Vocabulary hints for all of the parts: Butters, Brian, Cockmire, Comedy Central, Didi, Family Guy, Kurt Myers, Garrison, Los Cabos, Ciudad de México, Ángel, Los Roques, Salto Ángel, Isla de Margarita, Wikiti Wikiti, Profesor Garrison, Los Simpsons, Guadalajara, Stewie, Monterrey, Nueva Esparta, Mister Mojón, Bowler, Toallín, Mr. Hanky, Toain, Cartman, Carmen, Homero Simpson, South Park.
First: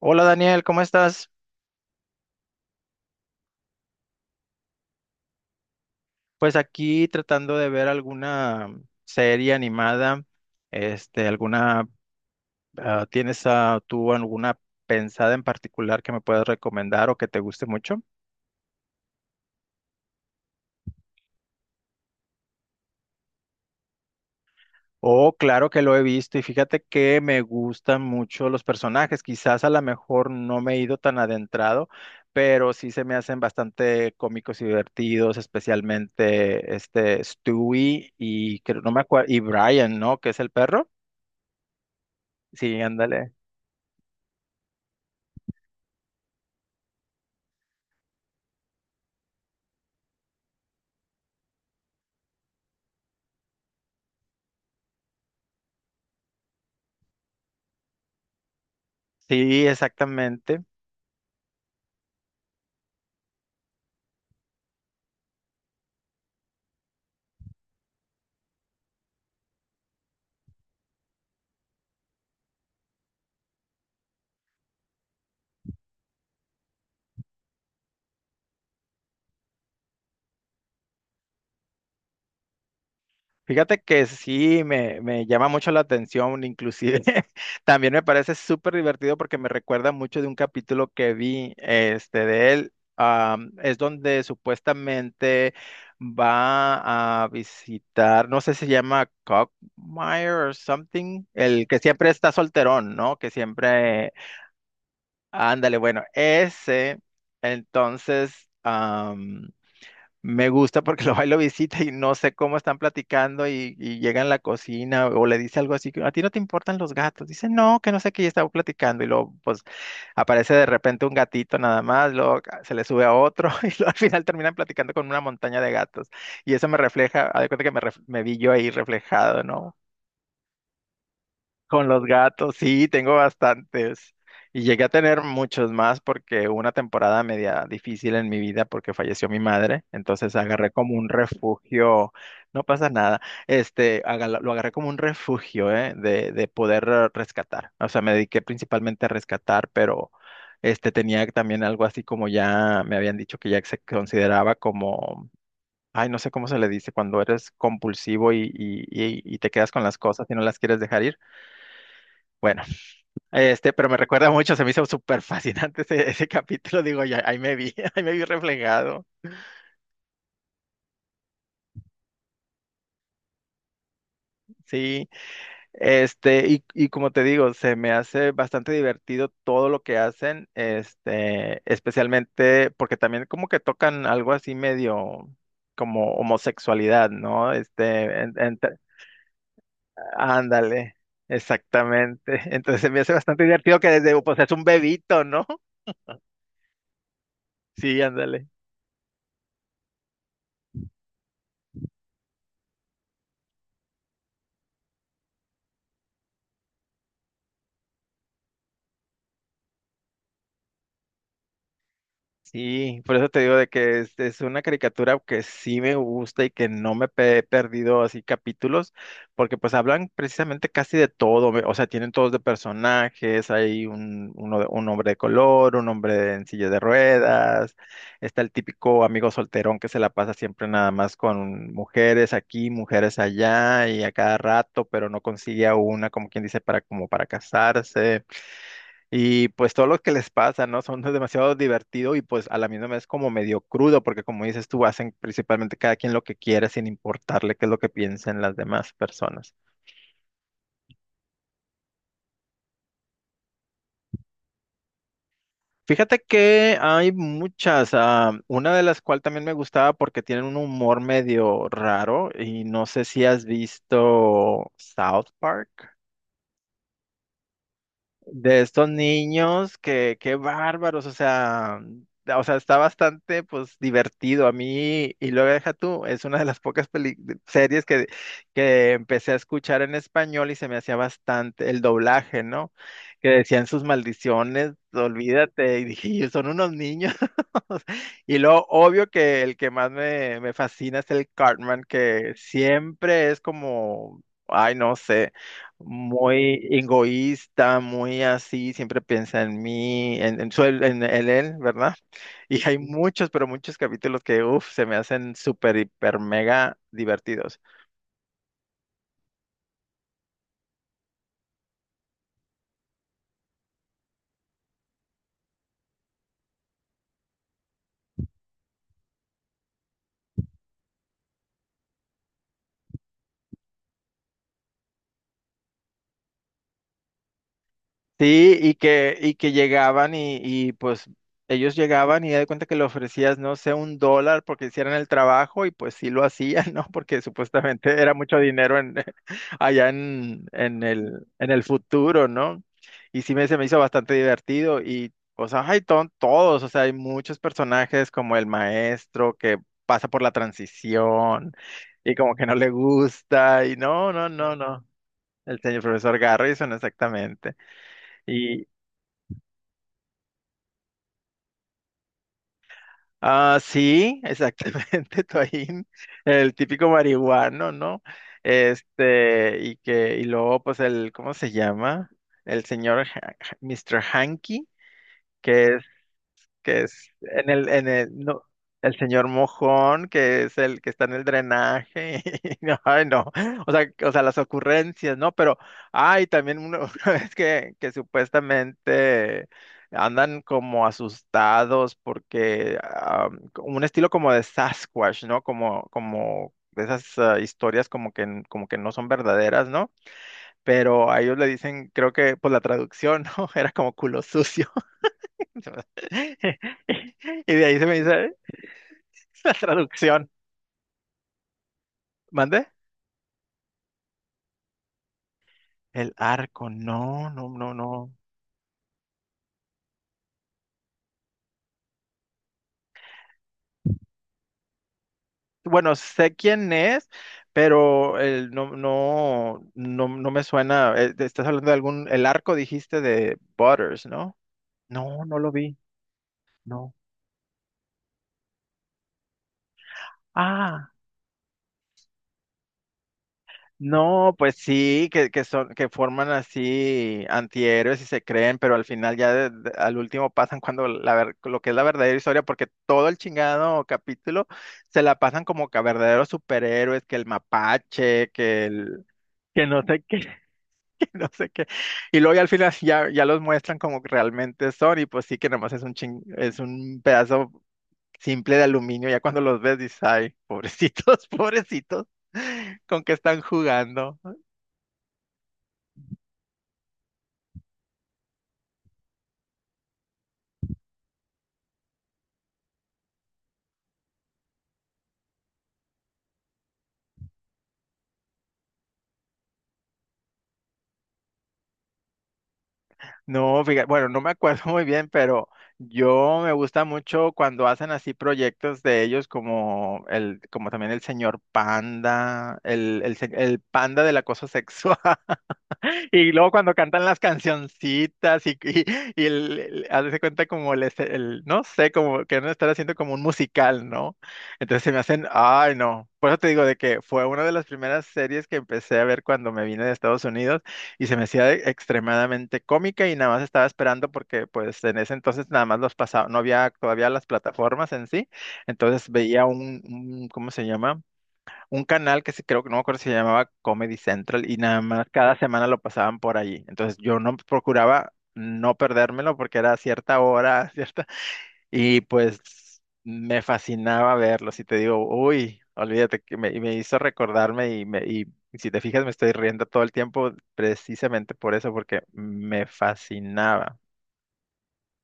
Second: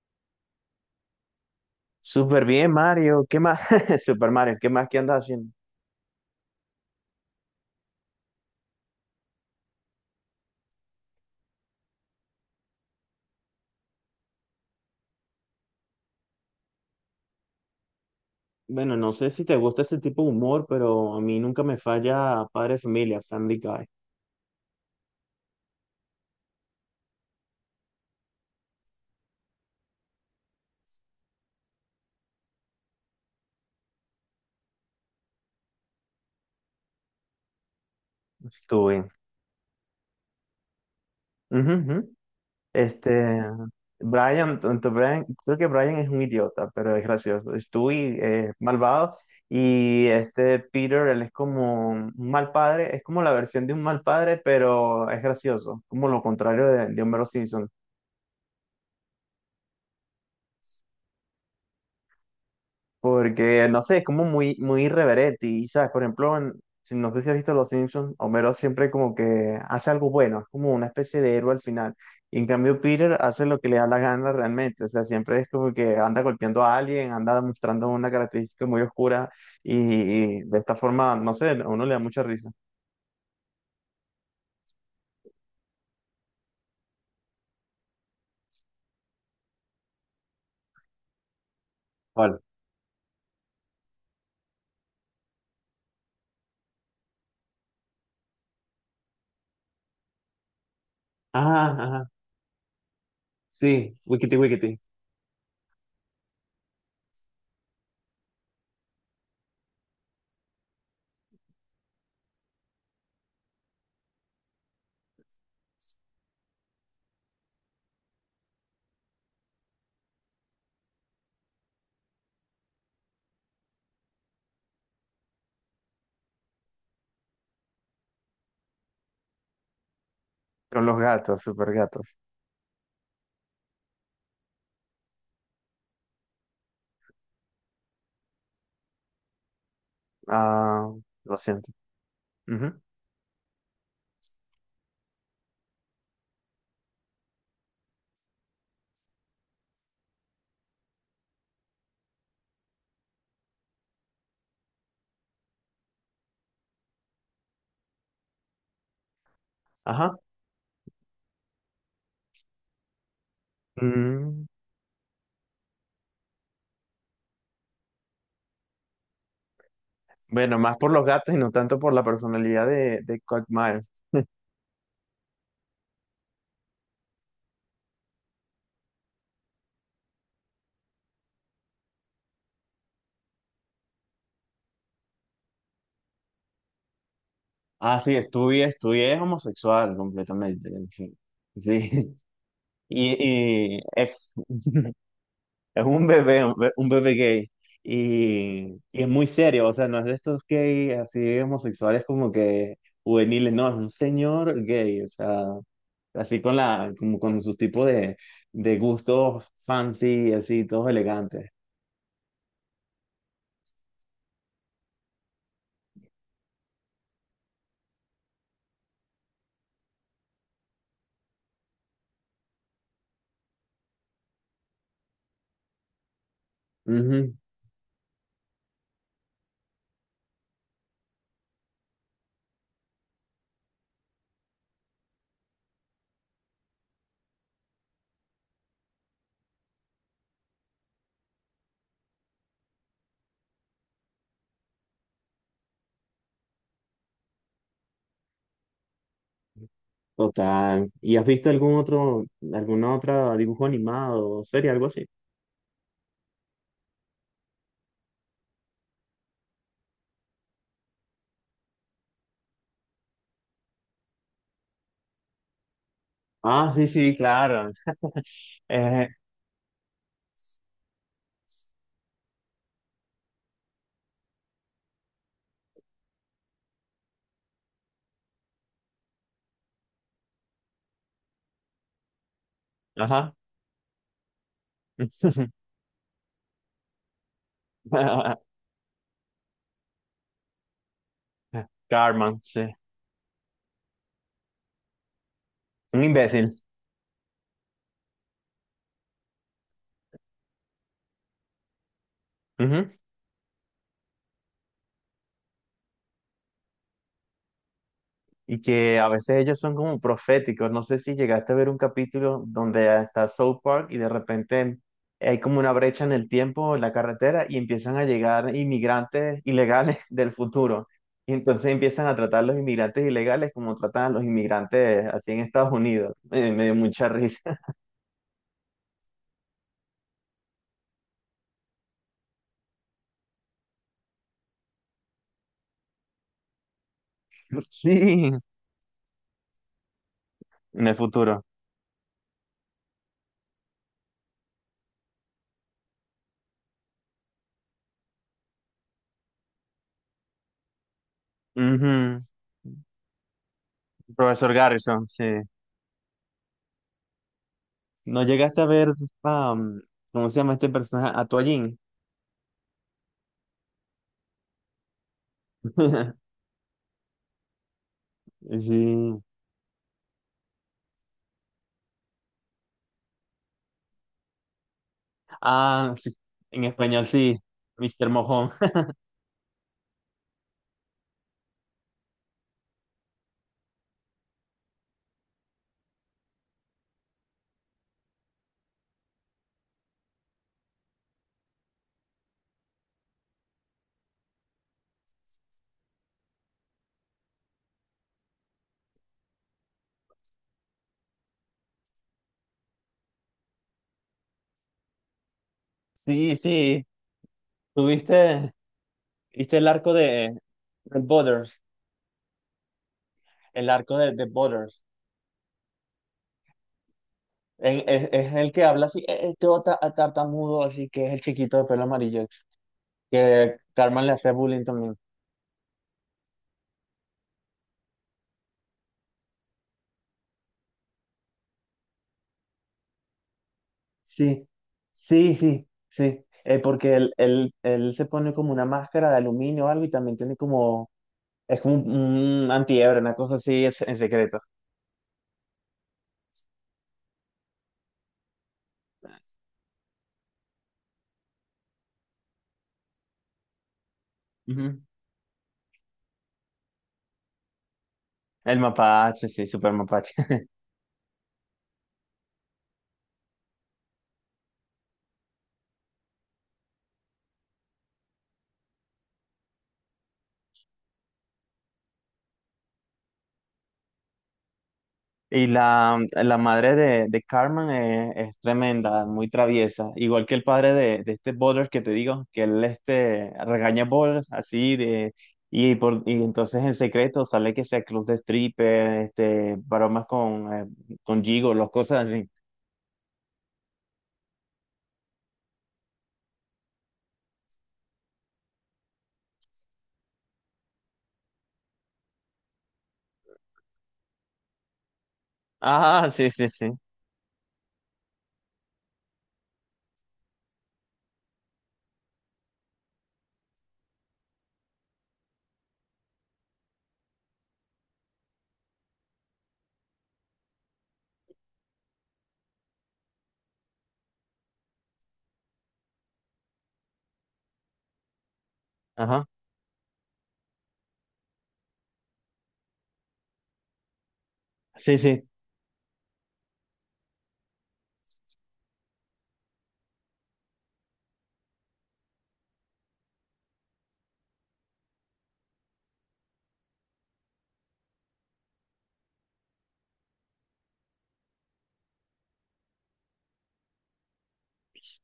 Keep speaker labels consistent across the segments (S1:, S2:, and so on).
S1: Hola Daniel, ¿cómo estás?
S2: Súper bien, Mario. ¿Qué más? Super Mario, ¿qué más qué andas haciendo?
S1: Pues aquí tratando de ver alguna serie animada, alguna, ¿tienes tú alguna pensada en particular que me puedas recomendar o que te guste mucho?
S2: Bueno, no sé si te gusta ese tipo de humor, pero a mí nunca me falla Padre de Familia, Family Guy.
S1: Oh, claro que lo he visto y fíjate que me gustan mucho los personajes, quizás a lo mejor no me he ido tan adentrado, pero sí se me hacen bastante cómicos y divertidos, especialmente este Stewie y no me
S2: Estuve.
S1: acuerdo, y Brian, ¿no? Que es el perro.
S2: Ujú, ujú.
S1: Sí, ándale.
S2: Este, Brian, tanto Brian, creo que Brian es un idiota, pero es gracioso. Stewie es malvado y este Peter, él es como un mal padre, es como la versión de un mal padre, pero es gracioso, como lo contrario de Homero Simpson.
S1: Sí, exactamente.
S2: Porque, no sé, es como muy, muy irreverente. Y, ¿sabes? Por ejemplo, si no sé si has visto Los Simpsons, Homero siempre como que hace algo bueno, es como una especie de héroe al final. Y en cambio, Peter hace lo que le da la gana realmente. O sea, siempre es como que anda golpeando a alguien, anda mostrando una característica muy oscura. Y, y de esta forma, no sé, a uno le da mucha risa.
S1: Fíjate que sí, me llama mucho la atención, inclusive también me parece súper divertido porque me recuerda mucho de un capítulo que vi
S2: ¿Cuál?
S1: de él. Es donde supuestamente va a visitar, no sé si se llama Cockmire or something, el
S2: Ajá,
S1: que siempre
S2: ajá.
S1: está solterón, ¿no? Que
S2: Sí,
S1: siempre,
S2: Wikiti Wikiti.
S1: ándale, bueno, ese, entonces. Me gusta porque lo va y lo visita y no sé cómo están platicando y llega en la cocina o le dice algo así, que, a ti no te importan los gatos. Dice, no, que no sé qué, ya estaba platicando y luego pues aparece de repente un gatito nada más, luego se le sube a otro y luego al final terminan platicando con una montaña de gatos. Y eso me refleja, haz de cuenta que me vi yo ahí reflejado, ¿no?
S2: Con los gatos, super
S1: Con los
S2: gatos.
S1: gatos, sí, tengo bastantes. Y llegué a tener muchos más porque hubo una temporada media difícil en mi vida porque falleció mi madre. Entonces agarré
S2: Ah,
S1: como un
S2: lo siento.
S1: refugio, no
S2: Ujú.
S1: pasa nada. Este, lo agarré como un refugio, ¿eh? De poder rescatar. O sea, me dediqué principalmente a rescatar, pero este tenía también algo así como ya me habían dicho que ya se consideraba como, ay, no sé cómo se le dice, cuando eres compulsivo y te quedas con las
S2: Ajá.
S1: cosas y no las quieres dejar ir. Bueno, este, pero me recuerda
S2: Mm,
S1: mucho, se me hizo súper fascinante ese, ese capítulo, digo, ya, ahí me vi, ahí me vi reflejado,
S2: Bueno, más por los gatos y no tanto por la personalidad de Kurt Myers.
S1: sí, este, y como te digo, se me hace bastante divertido todo lo que hacen, este, especialmente porque también como que tocan algo así medio como homosexualidad, ¿no?
S2: Ah,
S1: Este,
S2: sí, estudié, estudié homosexual completamente. En
S1: ándale,
S2: fin. Sí.
S1: exactamente, entonces se me hace bastante
S2: Y,
S1: divertido
S2: y
S1: que desde,
S2: es,
S1: pues es un bebito, ¿no?
S2: es un bebé, un bebé gay.
S1: Sí, ándale.
S2: Y es muy serio, o sea, no es de estos gays así homosexuales como que juveniles, no, es un señor gay, o sea, así con la, como con sus tipos de gustos fancy, así, todos elegantes.
S1: Sí, por eso te digo de que es una caricatura que sí me gusta y que no me he perdido así capítulos, porque pues hablan precisamente casi de todo, o sea, tienen todos de personajes, hay uno un hombre de color, un hombre en silla de ruedas, está el típico amigo solterón que se la pasa siempre nada más con mujeres aquí, mujeres allá y a cada rato, pero no consigue a una, como quien dice, para como para casarse. Y pues todo lo que les pasa, ¿no? Son demasiado divertido y pues a la misma vez como medio crudo, porque como dices tú, hacen principalmente cada quien lo que quiere sin importarle qué es lo que piensen las demás personas.
S2: Total. ¿Y has visto algún otro, alguna otra dibujo animado o serie, algo así?
S1: Fíjate que hay muchas, una de las cuales también me gustaba porque tienen un humor medio raro y no sé si has visto South Park.
S2: Ah, sí, sí, claro.
S1: De estos
S2: Eh,
S1: niños, que qué bárbaros, o sea, está bastante pues divertido a mí y luego deja tú, es una de las pocas series que empecé a escuchar en español y se me hacía bastante el doblaje, ¿no? Que
S2: ajá.
S1: decían sus maldiciones, olvídate, y dije, "Y son unos niños." Y lo obvio que el que más me fascina es el Cartman, que
S2: Carmen, sí.
S1: siempre es como, ay, no sé
S2: Un imbécil.
S1: muy egoísta, muy así, siempre piensa en mí, en él, ¿verdad? Y hay muchos, pero muchos capítulos que, uff, se me hacen súper, hiper, mega divertidos.
S2: Y que a veces ellos son como proféticos. No sé si llegaste a ver un capítulo donde está South Park y de repente hay como una brecha en el tiempo, en la carretera, y empiezan a llegar inmigrantes ilegales del futuro. Y entonces empiezan a tratar a los inmigrantes ilegales como tratan a los inmigrantes así en Estados Unidos. Me dio mucha risa.
S1: Sí, y que llegaban pues ellos llegaban y ya de cuenta que le ofrecías, no sé, un dólar porque hicieran el trabajo y pues sí lo hacían, ¿no? Porque supuestamente era
S2: Sí,
S1: mucho dinero en, allá
S2: en el futuro.
S1: en el futuro, ¿no? Y sí se me hizo bastante divertido y pues hay todos, o sea, hay muchos personajes como el maestro que pasa por la transición y
S2: Ujú.
S1: como que no le gusta y no, no,
S2: Profesor
S1: no, no.
S2: Garrison, sí.
S1: El señor profesor Garrison, exactamente.
S2: ¿No llegaste a ver, am, cómo se llama este personaje? A Toallín.
S1: Ah, sí, exactamente, Toain, el típico marihuano, ¿no?
S2: Sí.
S1: Este, y luego, pues, el, ¿cómo se llama? El señor Mr. Hanky, que es
S2: Ah, sí, en
S1: que
S2: español
S1: es
S2: sí,
S1: en en el,
S2: Mister
S1: no,
S2: Mojón.
S1: el señor Mojón, que es el que está en el drenaje. No, ay, no. O sea, las ocurrencias, ¿no? Pero, ay, también una, una vez que supuestamente andan como asustados porque un estilo como de Sasquatch, ¿no? Como, como de esas historias como que, como que no son verdaderas, ¿no? Pero a ellos le dicen, creo que por la traducción, ¿no? Era como culo sucio.
S2: Sí, sí,
S1: Y de ahí se me dice
S2: tuviste,
S1: la
S2: viste
S1: traducción.
S2: de Butters,
S1: ¿Mande?
S2: el arco de Butters.
S1: El arco, no, no, no,
S2: Es, es-
S1: no.
S2: es el que habla así, tartamudo", así que es el chiquito de pelo amarillo, que Carmen le hace bullying también.
S1: Bueno, sé quién es, pero el, no, no, no, no me suena. Te estás hablando de algún, el arco dijiste de Butters, ¿no?
S2: Sí,
S1: No,
S2: sí,
S1: no lo
S2: sí,
S1: vi,
S2: sí,
S1: no.
S2: porque él se pone como una máscara de aluminio o algo y también tiene como,
S1: Ah.
S2: es como un antiebre, una cosa así es- en
S1: No,
S2: secreto.
S1: pues sí, que son, que forman así antihéroes y se creen, pero al final ya al último pasan cuando lo que es la verdadera historia, porque todo el chingado capítulo
S2: Ujú.
S1: se la pasan como que a verdaderos superhéroes, que el mapache,
S2: El
S1: que el,
S2: mapache, sí,
S1: que
S2: super
S1: no sé
S2: mapache.
S1: qué, que no sé qué. Y luego ya al final ya, ya los muestran como que realmente son, y pues sí que nomás es un ching, es un pedazo simple de aluminio, ya cuando los ves dices, ay, pobrecitos, pobrecitos, con que están jugando.
S2: Y la madre de Carmen es tremenda, muy traviesa. Igual que el padre de este Bowler que te digo, que él este, regaña a Bowlers así de... Y entonces en secreto sale que sea club de stripper, este, bromas con gigolos, cosas así.
S1: No, fíjate, bueno, no me acuerdo muy bien, pero yo me gusta mucho cuando hacen así proyectos de ellos como el, como también el señor panda, el panda de la cosa sexual.
S2: Ajá, sí,
S1: Y
S2: sí,
S1: luego
S2: sí.
S1: cuando cantan las cancioncitas y hazte cuenta como el, no sé, como que no estar haciendo como un musical, ¿no? Entonces se me hacen, ay no. Por eso te digo de que fue una de las primeras series que empecé a ver cuando me vine de Estados Unidos y se me hacía extremadamente cómica y nada más estaba esperando porque pues en ese entonces nada más los pasaba, no había todavía las plataformas en sí, entonces
S2: Ajá,
S1: veía un ¿cómo se llama? Un canal que se, creo que no me acuerdo si se llamaba Comedy Central y nada
S2: sí,
S1: más
S2: sí.
S1: cada semana lo pasaban por allí. Entonces yo no procuraba no perdérmelo porque era a cierta hora, cierta, y pues me fascinaba verlo. Si te digo, uy, olvídate, y me hizo recordarme y si te fijas me estoy riendo todo el tiempo precisamente por eso, porque me fascinaba.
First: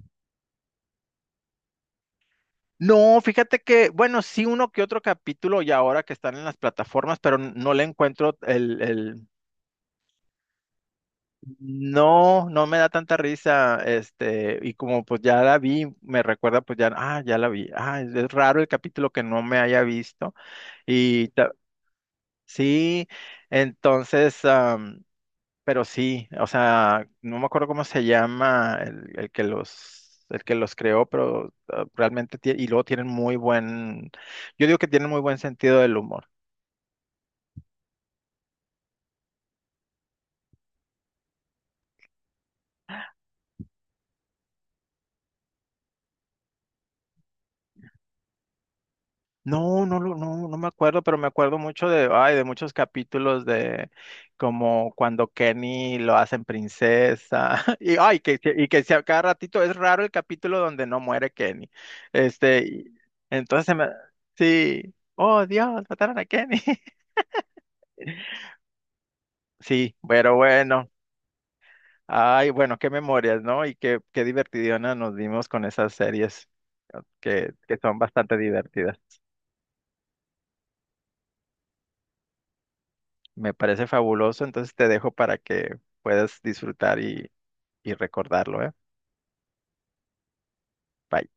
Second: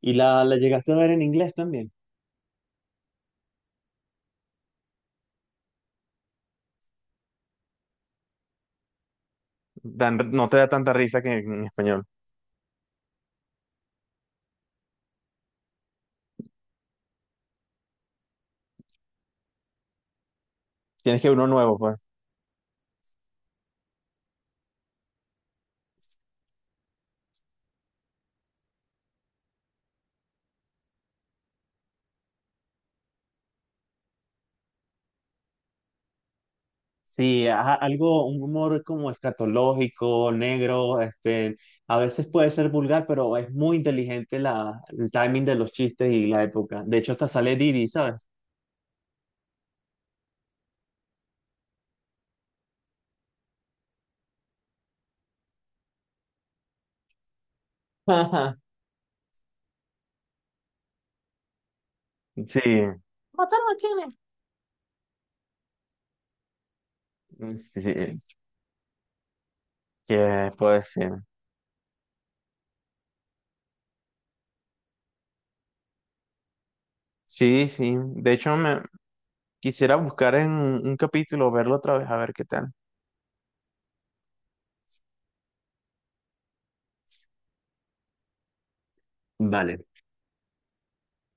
S2: ¿Y la llegaste a ver en inglés también?
S1: No, fíjate que, bueno, sí uno que otro capítulo y ahora que están en las plataformas, pero no le encuentro el,
S2: Dan- no te da tanta risa que en español.
S1: no, no me da tanta risa, este, y como pues ya la vi, me recuerda pues ya, ah, ya la vi, ah, es raro el capítulo que no me haya visto,
S2: Tienes
S1: y
S2: que ver uno nuevo, pues.
S1: sí, entonces, am, pero sí, o sea, no me acuerdo cómo se llama el que los creó, pero ah, realmente, y luego tienen muy buen, yo digo que tienen muy buen sentido del humor.
S2: Sí, ajá, algo, un humor como escatológico, negro, este, a veces puede ser vulgar, pero es muy inteligente la, el timing de los chistes y la época. De hecho, hasta sale Didi, ¿sabes?
S1: No, no, no me acuerdo, pero me acuerdo mucho de, ay, de muchos capítulos de como cuando Kenny lo hacen princesa y ay, y que si a cada ratito es raro el capítulo donde no muere Kenny.
S2: Sí,
S1: Este, entonces
S2: ¿Mataron
S1: se
S2: a
S1: me,
S2: quién?
S1: sí, oh Dios, mataron a Kenny.
S2: Sí, sí,
S1: Sí, pero
S2: que puede
S1: bueno,
S2: ser.
S1: ay, bueno, qué memorias, ¿no? Y qué divertidona nos dimos con esas series que
S2: Sí,
S1: que
S2: sí.
S1: son
S2: De
S1: bastante
S2: hecho, me
S1: divertidas.
S2: quisiera buscar en un capítulo, verlo otra vez, a ver qué tal.
S1: Me parece fabuloso, entonces te dejo para que puedas disfrutar y recordarlo, ¿eh?
S2: Vale.
S1: Bye.